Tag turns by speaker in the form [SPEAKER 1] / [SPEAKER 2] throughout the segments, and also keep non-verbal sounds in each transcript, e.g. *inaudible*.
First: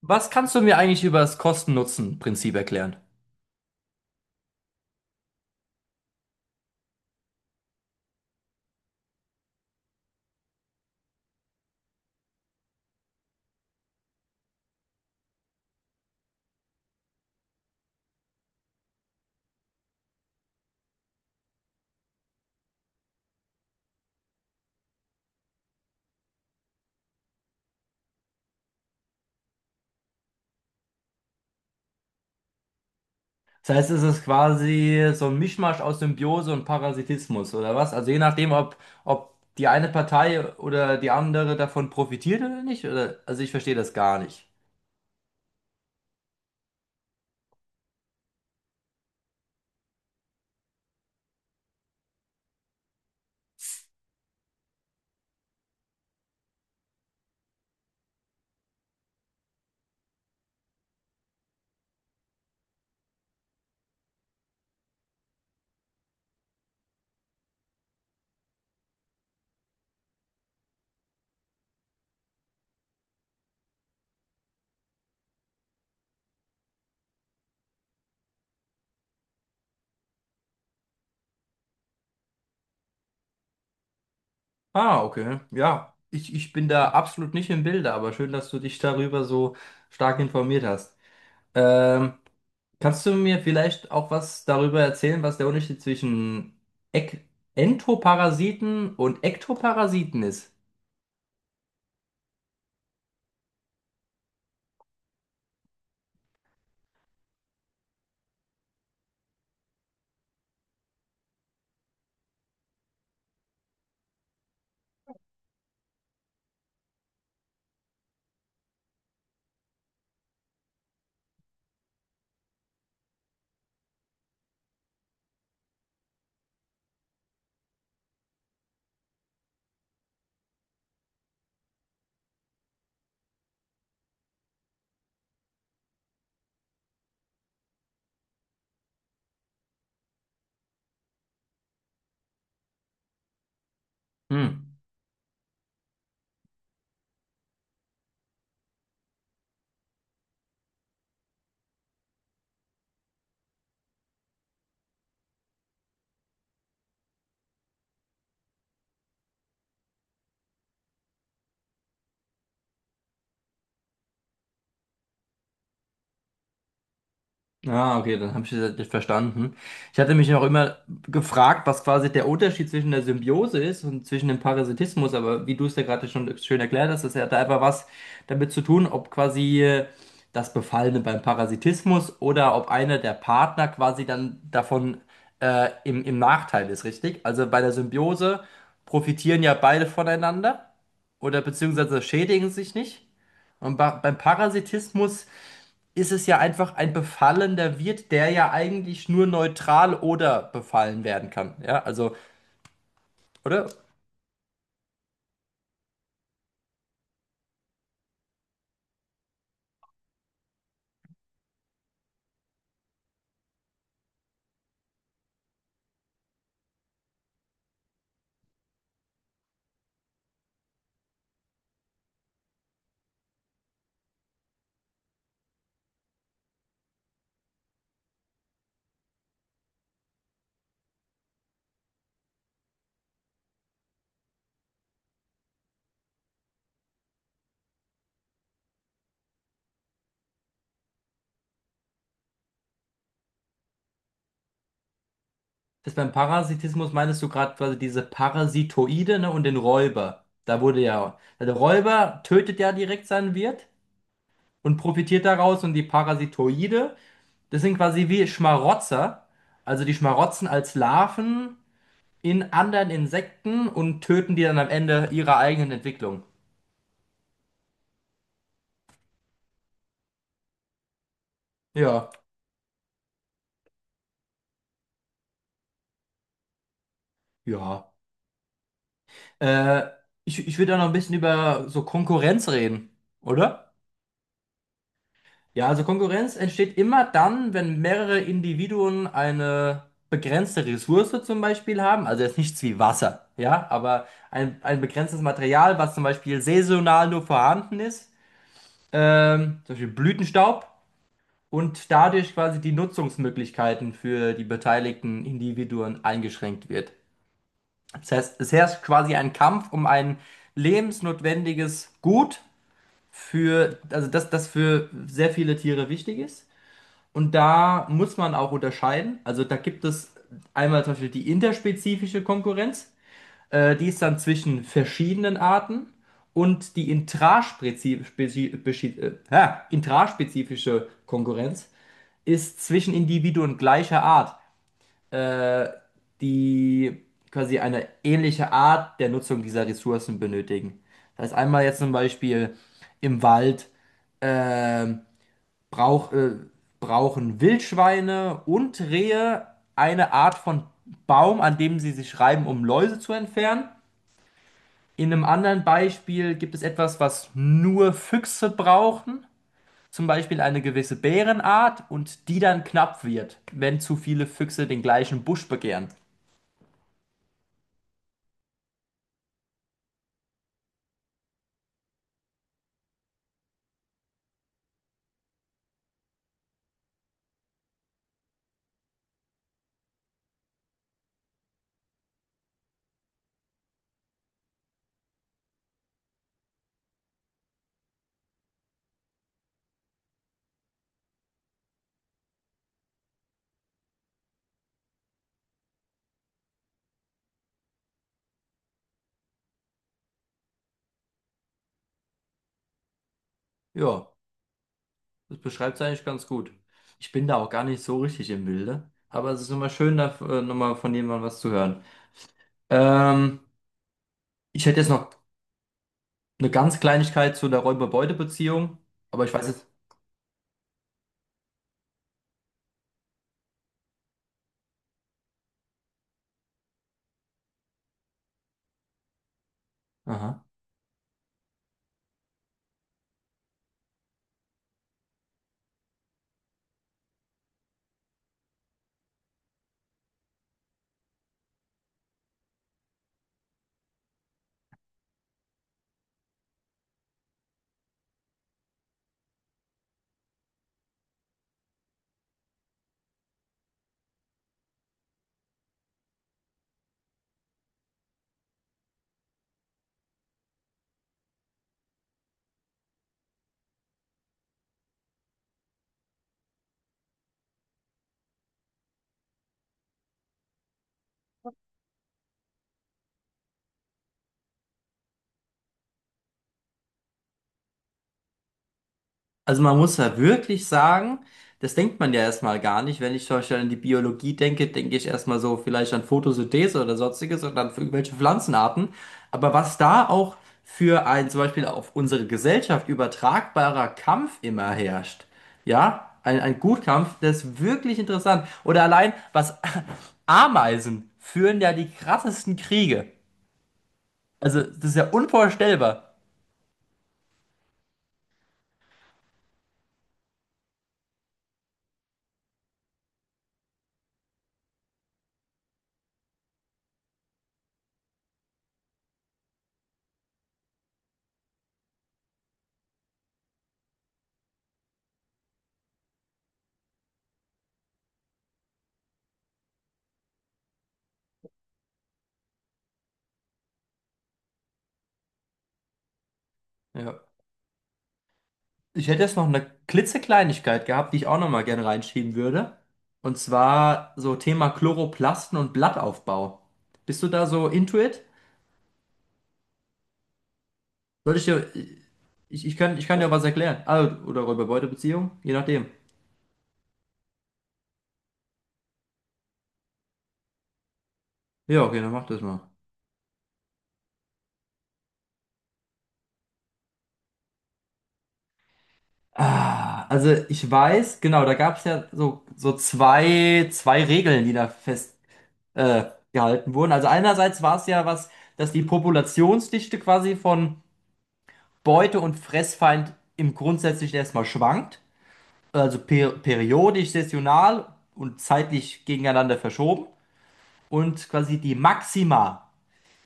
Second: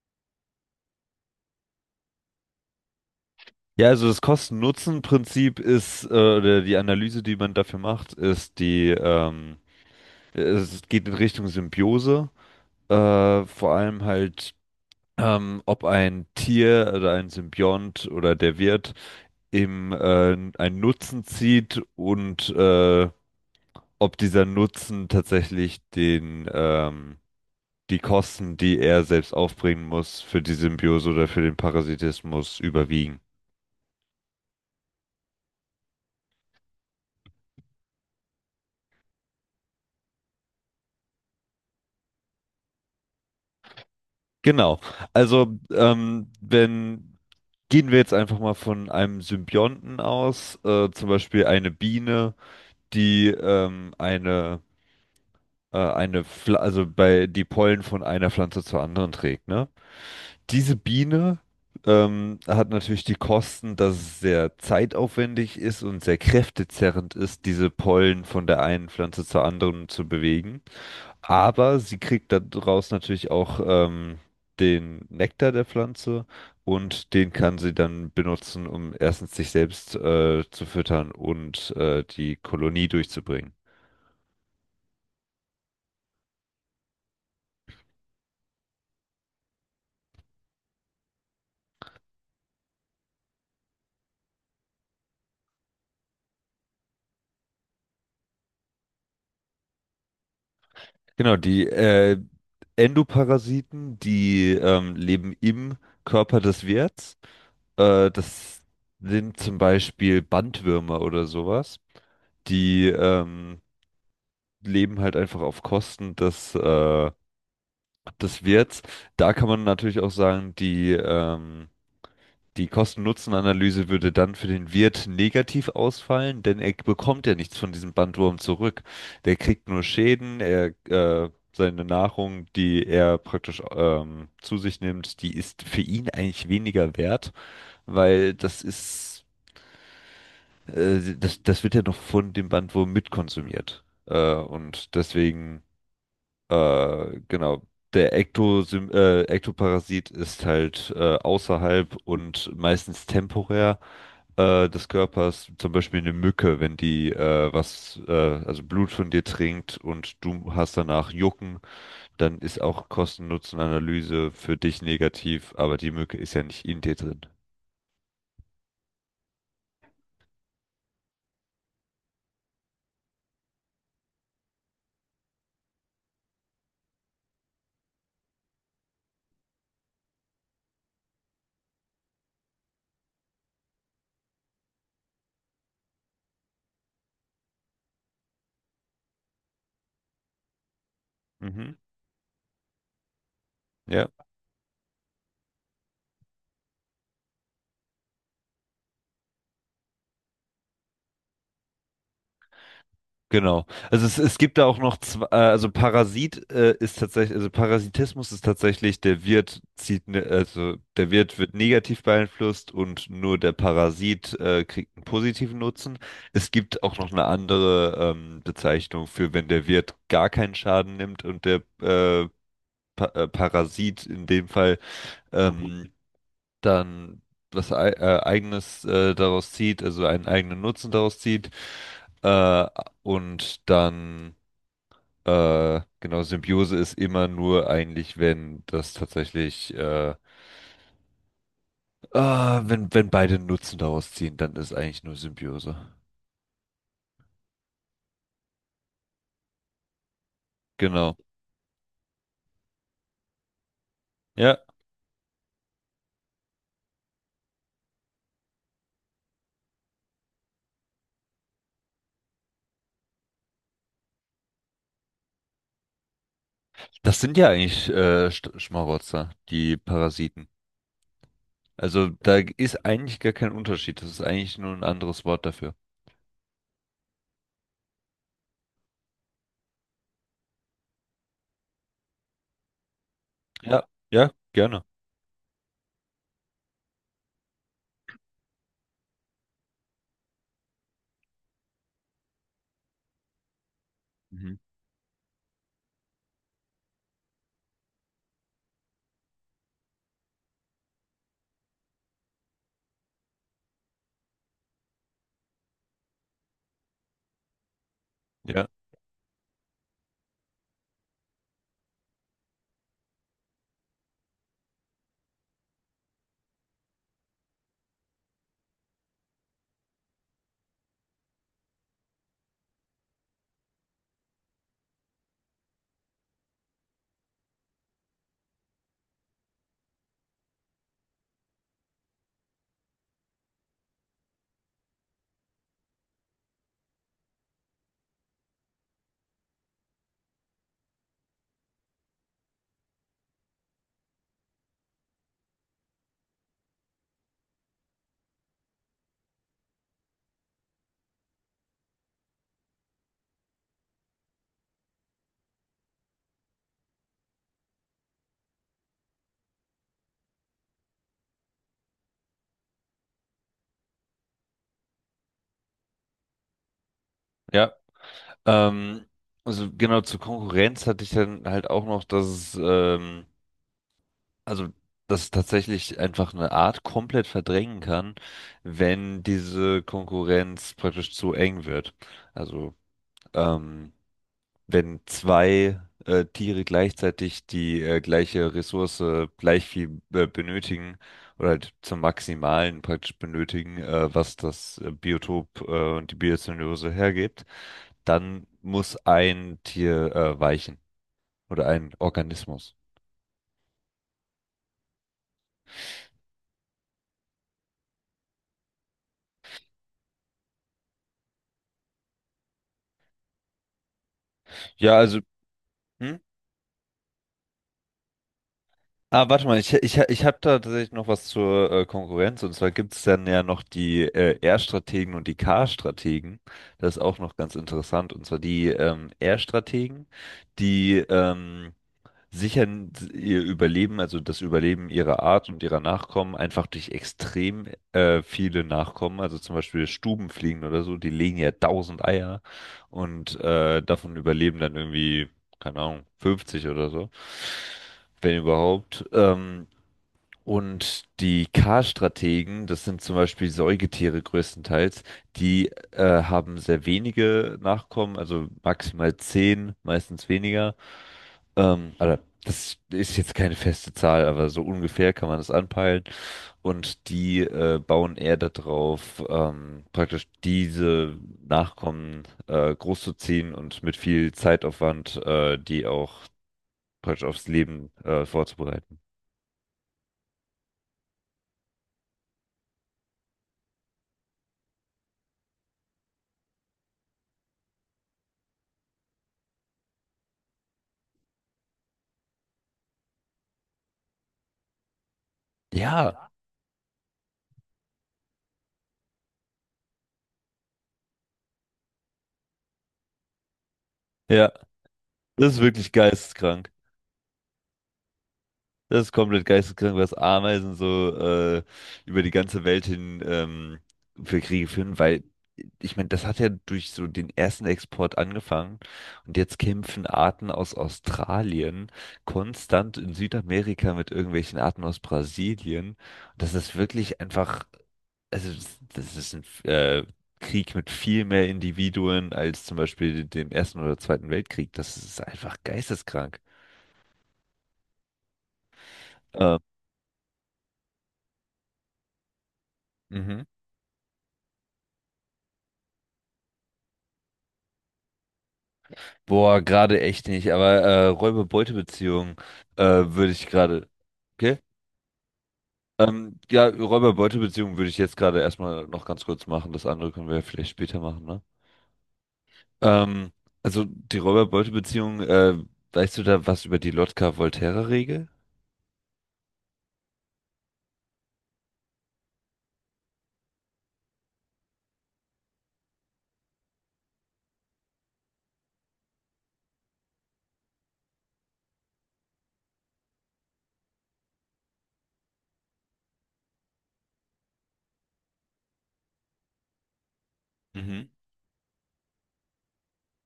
[SPEAKER 1] Was kannst du mir eigentlich über das Kosten-Nutzen-Prinzip erklären?
[SPEAKER 2] Ja, also das Kosten-Nutzen-Prinzip ist, oder die Analyse, die man dafür macht, ist die, es geht in Richtung Symbiose. Vor allem halt, ob ein Tier oder ein Symbiont oder der Wirt eben einen Nutzen zieht und ob dieser Nutzen tatsächlich den, die Kosten, die er selbst aufbringen muss, für die Symbiose oder für den Parasitismus überwiegen.
[SPEAKER 1] Das heißt, es ist quasi so ein Mischmasch aus Symbiose und Parasitismus, oder was? Also je nachdem, ob, ob die eine Partei oder die andere davon profitiert oder nicht, oder? Also ich verstehe das gar nicht.
[SPEAKER 2] Genau. Also, wenn, gehen wir jetzt einfach mal von einem Symbionten aus, zum Beispiel eine Biene, die eine Pfl also bei die Pollen von einer Pflanze zur anderen trägt, ne? Diese Biene hat natürlich die Kosten, dass es sehr zeitaufwendig ist und sehr kräftezerrend ist, diese Pollen von der einen Pflanze zur anderen zu bewegen. Aber sie kriegt daraus natürlich auch den Nektar der Pflanze und den kann sie dann benutzen, um erstens sich selbst zu füttern und die Kolonie durchzubringen.
[SPEAKER 1] Ah, okay. Ja, ich bin da absolut nicht im Bilde, aber schön, dass du dich darüber so stark informiert hast. Ähm, Kannst du mir vielleicht auch was darüber erzählen, was der Unterschied zwischen Ek Entoparasiten und Ektoparasiten ist?
[SPEAKER 2] Genau, die Endoparasiten, die leben im Körper des Wirts. Das sind zum Beispiel Bandwürmer oder sowas. Die leben halt einfach auf Kosten des Das wird's. Da kann man natürlich auch sagen, die Kosten-Nutzen-Analyse würde dann für den Wirt negativ ausfallen, denn er bekommt ja nichts von diesem Bandwurm zurück. Der kriegt nur Schäden, seine Nahrung, die er praktisch zu sich nimmt, die ist für ihn eigentlich weniger wert, weil das wird ja noch von dem Bandwurm mitkonsumiert.
[SPEAKER 1] Hm.
[SPEAKER 2] Und deswegen. Genau. Der Ektosym Ektoparasit ist halt außerhalb und meistens temporär des Körpers. Zum Beispiel eine Mücke, wenn die also Blut von dir trinkt und du hast danach Jucken, dann ist auch Kosten-Nutzen-Analyse für dich negativ, aber die Mücke ist ja nicht in dir drin.
[SPEAKER 1] Ah, okay, dann habe ich das jetzt verstanden. Ich hatte mich auch immer gefragt, was quasi der Unterschied zwischen der Symbiose ist und zwischen dem Parasitismus, aber wie du es ja gerade schon schön erklärt hast, das hat da einfach was damit zu tun, ob quasi das Befallene beim Parasitismus oder ob einer der Partner quasi dann davon im Nachteil ist, richtig? Also bei der Symbiose profitieren ja beide voneinander oder
[SPEAKER 2] Mhm.
[SPEAKER 1] beziehungsweise schädigen sich nicht. Und
[SPEAKER 2] Ja.
[SPEAKER 1] beim Parasitismus ist es ja einfach ein befallener Wirt, der ja eigentlich nur neutral oder befallen werden kann. Ja, also, oder?
[SPEAKER 2] Genau. Also es gibt da auch noch zwei, also Parasit ist tatsächlich, also Parasitismus ist tatsächlich, der Wirt zieht, ne, also der Wirt wird negativ beeinflusst und nur der Parasit kriegt einen positiven Nutzen. Es gibt auch noch eine andere Bezeichnung für, wenn der Wirt gar keinen Schaden nimmt und der äh, pa Parasit in dem Fall ähm, dann was ei eigenes daraus zieht, also einen eigenen Nutzen daraus zieht. Äh, und dann genau, Symbiose ist immer nur eigentlich, wenn das tatsächlich, ah, wenn, wenn beide Nutzen daraus ziehen, dann ist eigentlich nur Symbiose.
[SPEAKER 1] Das beim Parasitismus meinst du gerade quasi diese Parasitoide, ne, und den Räuber. Da wurde
[SPEAKER 2] Genau.
[SPEAKER 1] ja, der Räuber tötet ja direkt seinen Wirt
[SPEAKER 2] Ja,
[SPEAKER 1] und profitiert daraus und die Parasitoide, das sind quasi wie Schmarotzer. Also die schmarotzen als Larven in anderen Insekten und töten die dann am Ende ihrer eigenen Entwicklung.
[SPEAKER 2] das sind ja eigentlich Schmarotzer, die Parasiten.
[SPEAKER 1] Ja,
[SPEAKER 2] Also da ist eigentlich gar kein Unterschied. Das ist eigentlich nur ein anderes Wort dafür.
[SPEAKER 1] ja. Äh, ich würde da noch ein bisschen über so Konkurrenz reden, oder?
[SPEAKER 2] Ja, ja, gerne.
[SPEAKER 1] Ja, also Konkurrenz entsteht immer dann, wenn mehrere Individuen eine begrenzte Ressource zum Beispiel haben, also jetzt nichts wie Wasser, ja, aber ein,
[SPEAKER 2] Mhm.
[SPEAKER 1] ein begrenztes Material, was zum Beispiel saisonal nur vorhanden ist, zum Beispiel Blütenstaub, und dadurch quasi die Nutzungsmöglichkeiten für die beteiligten Individuen eingeschränkt wird. Das heißt, es
[SPEAKER 2] Ja,
[SPEAKER 1] herrscht quasi ein Kampf um ein lebensnotwendiges Gut für, also dass das für sehr viele Tiere wichtig ist. Und da muss man auch unterscheiden. Also da gibt es einmal zum Beispiel die interspezifische Konkurrenz, die ist dann zwischen verschiedenen Arten, und die intraspezifische Konkurrenz ist zwischen Individuen gleicher Art, die quasi eine ähnliche Art der Nutzung dieser Ressourcen benötigen. Das heißt einmal jetzt zum Beispiel im Wald brauch, äh, brauchen Wildschweine und Rehe eine Art von Baum, an dem sie sich reiben, um Läuse zu entfernen. In einem anderen Beispiel gibt es etwas, was nur Füchse brauchen, zum Beispiel eine gewisse Bärenart, und die dann knapp wird, wenn zu viele Füchse den gleichen Busch begehren.
[SPEAKER 2] ja. Ähm, also genau zur Konkurrenz hatte ich dann halt auch noch, dass es also, dass es tatsächlich einfach eine Art komplett verdrängen kann, wenn diese Konkurrenz praktisch zu eng wird. Also, ähm, wenn zwei Tiere gleichzeitig die gleiche Ressource gleich viel benötigen oder halt zum Maximalen praktisch benötigen, was das Biotop und die Biozönose hergibt, dann muss ein Tier weichen oder ein Organismus.
[SPEAKER 1] Ja, das beschreibt es eigentlich ganz gut. Ich bin da auch gar nicht so richtig im Bilde, aber es ist immer schön, da nochmal von jemandem was zu hören. Ähm, ich hätte jetzt
[SPEAKER 2] Ja,
[SPEAKER 1] noch
[SPEAKER 2] also Hm?
[SPEAKER 1] eine ganz Kleinigkeit zu der Räuber-Beute-Beziehung, aber
[SPEAKER 2] Ah,
[SPEAKER 1] ich weiß
[SPEAKER 2] warte mal,
[SPEAKER 1] jetzt.
[SPEAKER 2] ich habe da tatsächlich noch was zur Konkurrenz. Und zwar gibt es dann ja noch die R-Strategen und die K-Strategen. Das ist auch noch ganz interessant. Und zwar die R-Strategen,
[SPEAKER 1] Aha.
[SPEAKER 2] die sichern ihr Überleben, also das Überleben ihrer Art und ihrer Nachkommen, einfach durch extrem viele Nachkommen, also zum Beispiel Stubenfliegen oder so, die legen ja 1000 Eier und davon überleben dann irgendwie, keine Ahnung, 50 oder so, wenn überhaupt. Und die K-Strategen, das sind zum Beispiel Säugetiere größtenteils, die haben sehr wenige Nachkommen, also maximal 10, meistens weniger. Also das ist jetzt keine feste Zahl, aber so ungefähr kann man das anpeilen. Und die bauen eher darauf, praktisch diese Nachkommen großzuziehen und mit viel Zeitaufwand die auch praktisch aufs Leben vorzubereiten.
[SPEAKER 1] Also man muss ja wirklich sagen, das denkt man ja erstmal gar nicht. Wenn ich zum Beispiel an die Biologie denke, denke ich erstmal so vielleicht an Photosynthese oder sonstiges und dann für irgendwelche Pflanzenarten. Aber was da auch für ein zum Beispiel auf unsere Gesellschaft übertragbarer Kampf immer herrscht, ja,
[SPEAKER 2] Ja,
[SPEAKER 1] ein Gutkampf, das ist wirklich interessant. Oder allein, was *laughs* Ameisen führen ja die krassesten Kriege.
[SPEAKER 2] ja,
[SPEAKER 1] Also das ist ja
[SPEAKER 2] das ist wirklich
[SPEAKER 1] unvorstellbar.
[SPEAKER 2] geisteskrank. Das ist komplett geisteskrank, was Ameisen so über die ganze Welt hin für Kriege führen, weil ich meine, das hat ja durch so den ersten Export angefangen und jetzt kämpfen Arten aus Australien konstant in Südamerika mit irgendwelchen Arten aus Brasilien. Das ist wirklich einfach, also das ist ein äh, Krieg mit viel mehr Individuen als zum Beispiel dem Ersten oder Zweiten Weltkrieg. Das ist einfach geisteskrank.
[SPEAKER 1] Ja. Ich hätte jetzt noch
[SPEAKER 2] Äh,
[SPEAKER 1] eine klitzekleinigkeit gehabt, die ich auch noch mal gerne reinschieben würde. Und
[SPEAKER 2] mhm.
[SPEAKER 1] zwar so Thema Chloroplasten und Blattaufbau. Bist du da so into it?
[SPEAKER 2] Boah, gerade echt nicht, aber
[SPEAKER 1] Soll ich dir,
[SPEAKER 2] Räuber-Beute-Beziehung
[SPEAKER 1] ich kann, ich kann dir
[SPEAKER 2] würde
[SPEAKER 1] was
[SPEAKER 2] ich
[SPEAKER 1] erklären.
[SPEAKER 2] gerade.
[SPEAKER 1] Also, oder
[SPEAKER 2] Okay?
[SPEAKER 1] Räuber-Beute-Beziehung, je nachdem.
[SPEAKER 2] Ja, Räuber-Beute-Beziehung würde ich jetzt gerade erstmal noch ganz kurz machen. Das andere können wir ja vielleicht später machen, ne?
[SPEAKER 1] Ja, okay, dann mach das mal.
[SPEAKER 2] Ähm, also die Räuber-Beute-Beziehung, weißt du da was über die Lotka-Volterra-Regel?
[SPEAKER 1] Ah, also ich weiß, genau, da gab es ja so, so zwei Regeln, die da festgehalten äh, gehalten wurden. Also einerseits war es ja was, dass die Populationsdichte quasi von Beute- und Fressfeind im grundsätzlich erstmal schwankt, also periodisch, saisonal und zeitlich gegeneinander verschoben.
[SPEAKER 2] Mhm.
[SPEAKER 1] Und quasi die Maxima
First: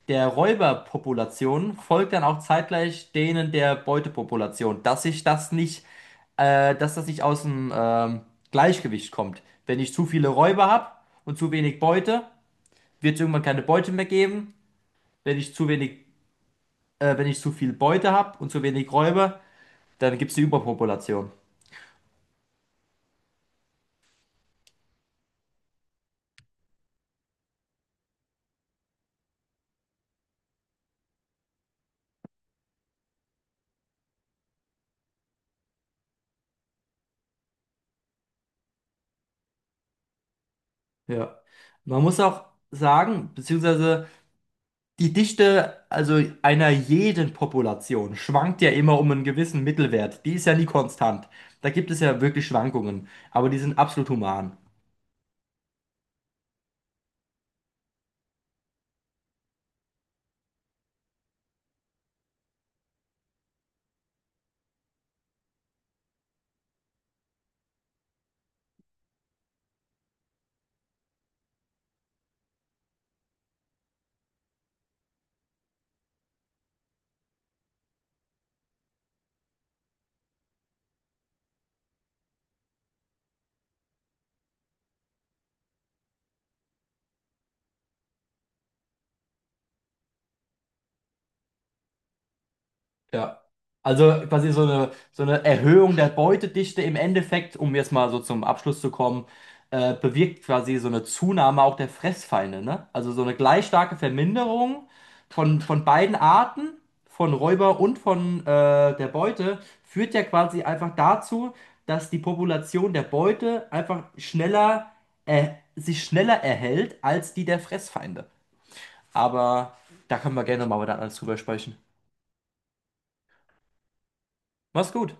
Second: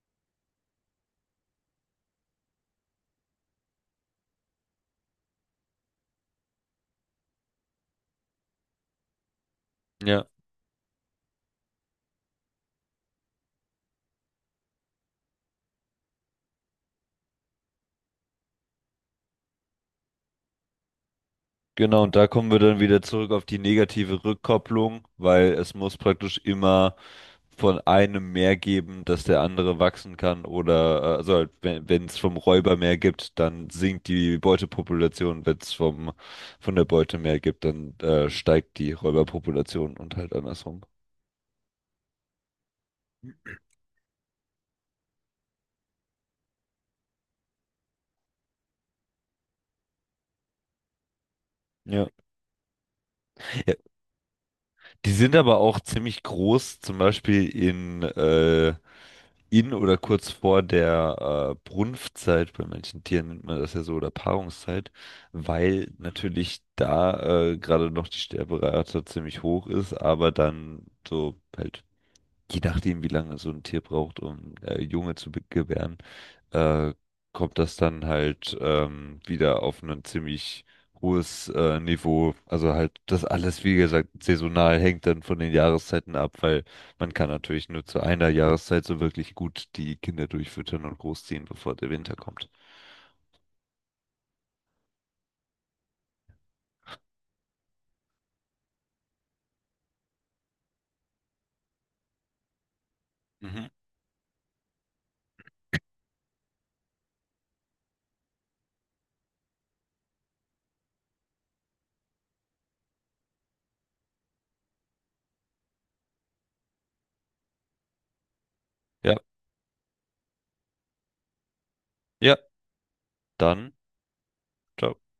[SPEAKER 1] der Räuberpopulation folgt dann auch zeitgleich denen der Beutepopulation, dass sich dass das nicht aus dem Gleichgewicht kommt. Wenn ich zu
[SPEAKER 2] Ja.
[SPEAKER 1] viele Räuber habe und zu wenig Beute, wird es irgendwann keine Beute mehr geben. Wenn ich zu wenig, wenn ich zu viel Beute habe und zu wenig Räuber, dann gibt es eine Überpopulation.
[SPEAKER 2] Genau, und da kommen wir dann wieder zurück auf die negative Rückkopplung, weil es muss praktisch immer von einem mehr geben, dass der andere wachsen kann, wenn es vom Räuber mehr gibt, dann sinkt die Beutepopulation, wenn es vom von der Beute mehr gibt, dann steigt die Räuberpopulation und halt andersrum.
[SPEAKER 1] Ja, man muss auch sagen, beziehungsweise die Dichte, also einer jeden Population, schwankt ja immer um einen gewissen Mittelwert. Die ist ja nie konstant. Da gibt es
[SPEAKER 2] Ja.
[SPEAKER 1] ja wirklich Schwankungen, aber die
[SPEAKER 2] Ja,
[SPEAKER 1] sind absolut human.
[SPEAKER 2] die sind aber auch ziemlich groß, zum Beispiel in oder kurz vor der Brunftzeit, bei manchen Tieren nennt man das ja so, oder Paarungszeit, weil natürlich da gerade noch die Sterberate ziemlich hoch ist, aber dann so halt, je nachdem, wie lange so ein Tier braucht, um Junge zu gebären, äh, kommt das dann halt wieder auf ein ziemlich hohes Niveau. Also halt das alles, wie gesagt, saisonal hängt dann von den Jahreszeiten ab, weil man kann natürlich nur zu einer Jahreszeit so wirklich gut die Kinder durchfüttern und großziehen, bevor der Winter kommt.
[SPEAKER 1] Ja. Also quasi so eine Erhöhung der Beutedichte im Endeffekt, um jetzt mal so zum Abschluss zu kommen, bewirkt quasi so eine Zunahme auch der Fressfeinde, ne? Also so eine gleich
[SPEAKER 2] Mhm.
[SPEAKER 1] starke Verminderung von beiden Arten, von Räuber und von der Beute, führt ja quasi einfach dazu, dass die Population der Beute einfach sich schneller erhält als die der Fressfeinde.
[SPEAKER 2] Ja,
[SPEAKER 1] Aber da können wir gerne mal wieder alles drüber sprechen.
[SPEAKER 2] ja, dann.
[SPEAKER 1] Mach's
[SPEAKER 2] Ciao.
[SPEAKER 1] gut!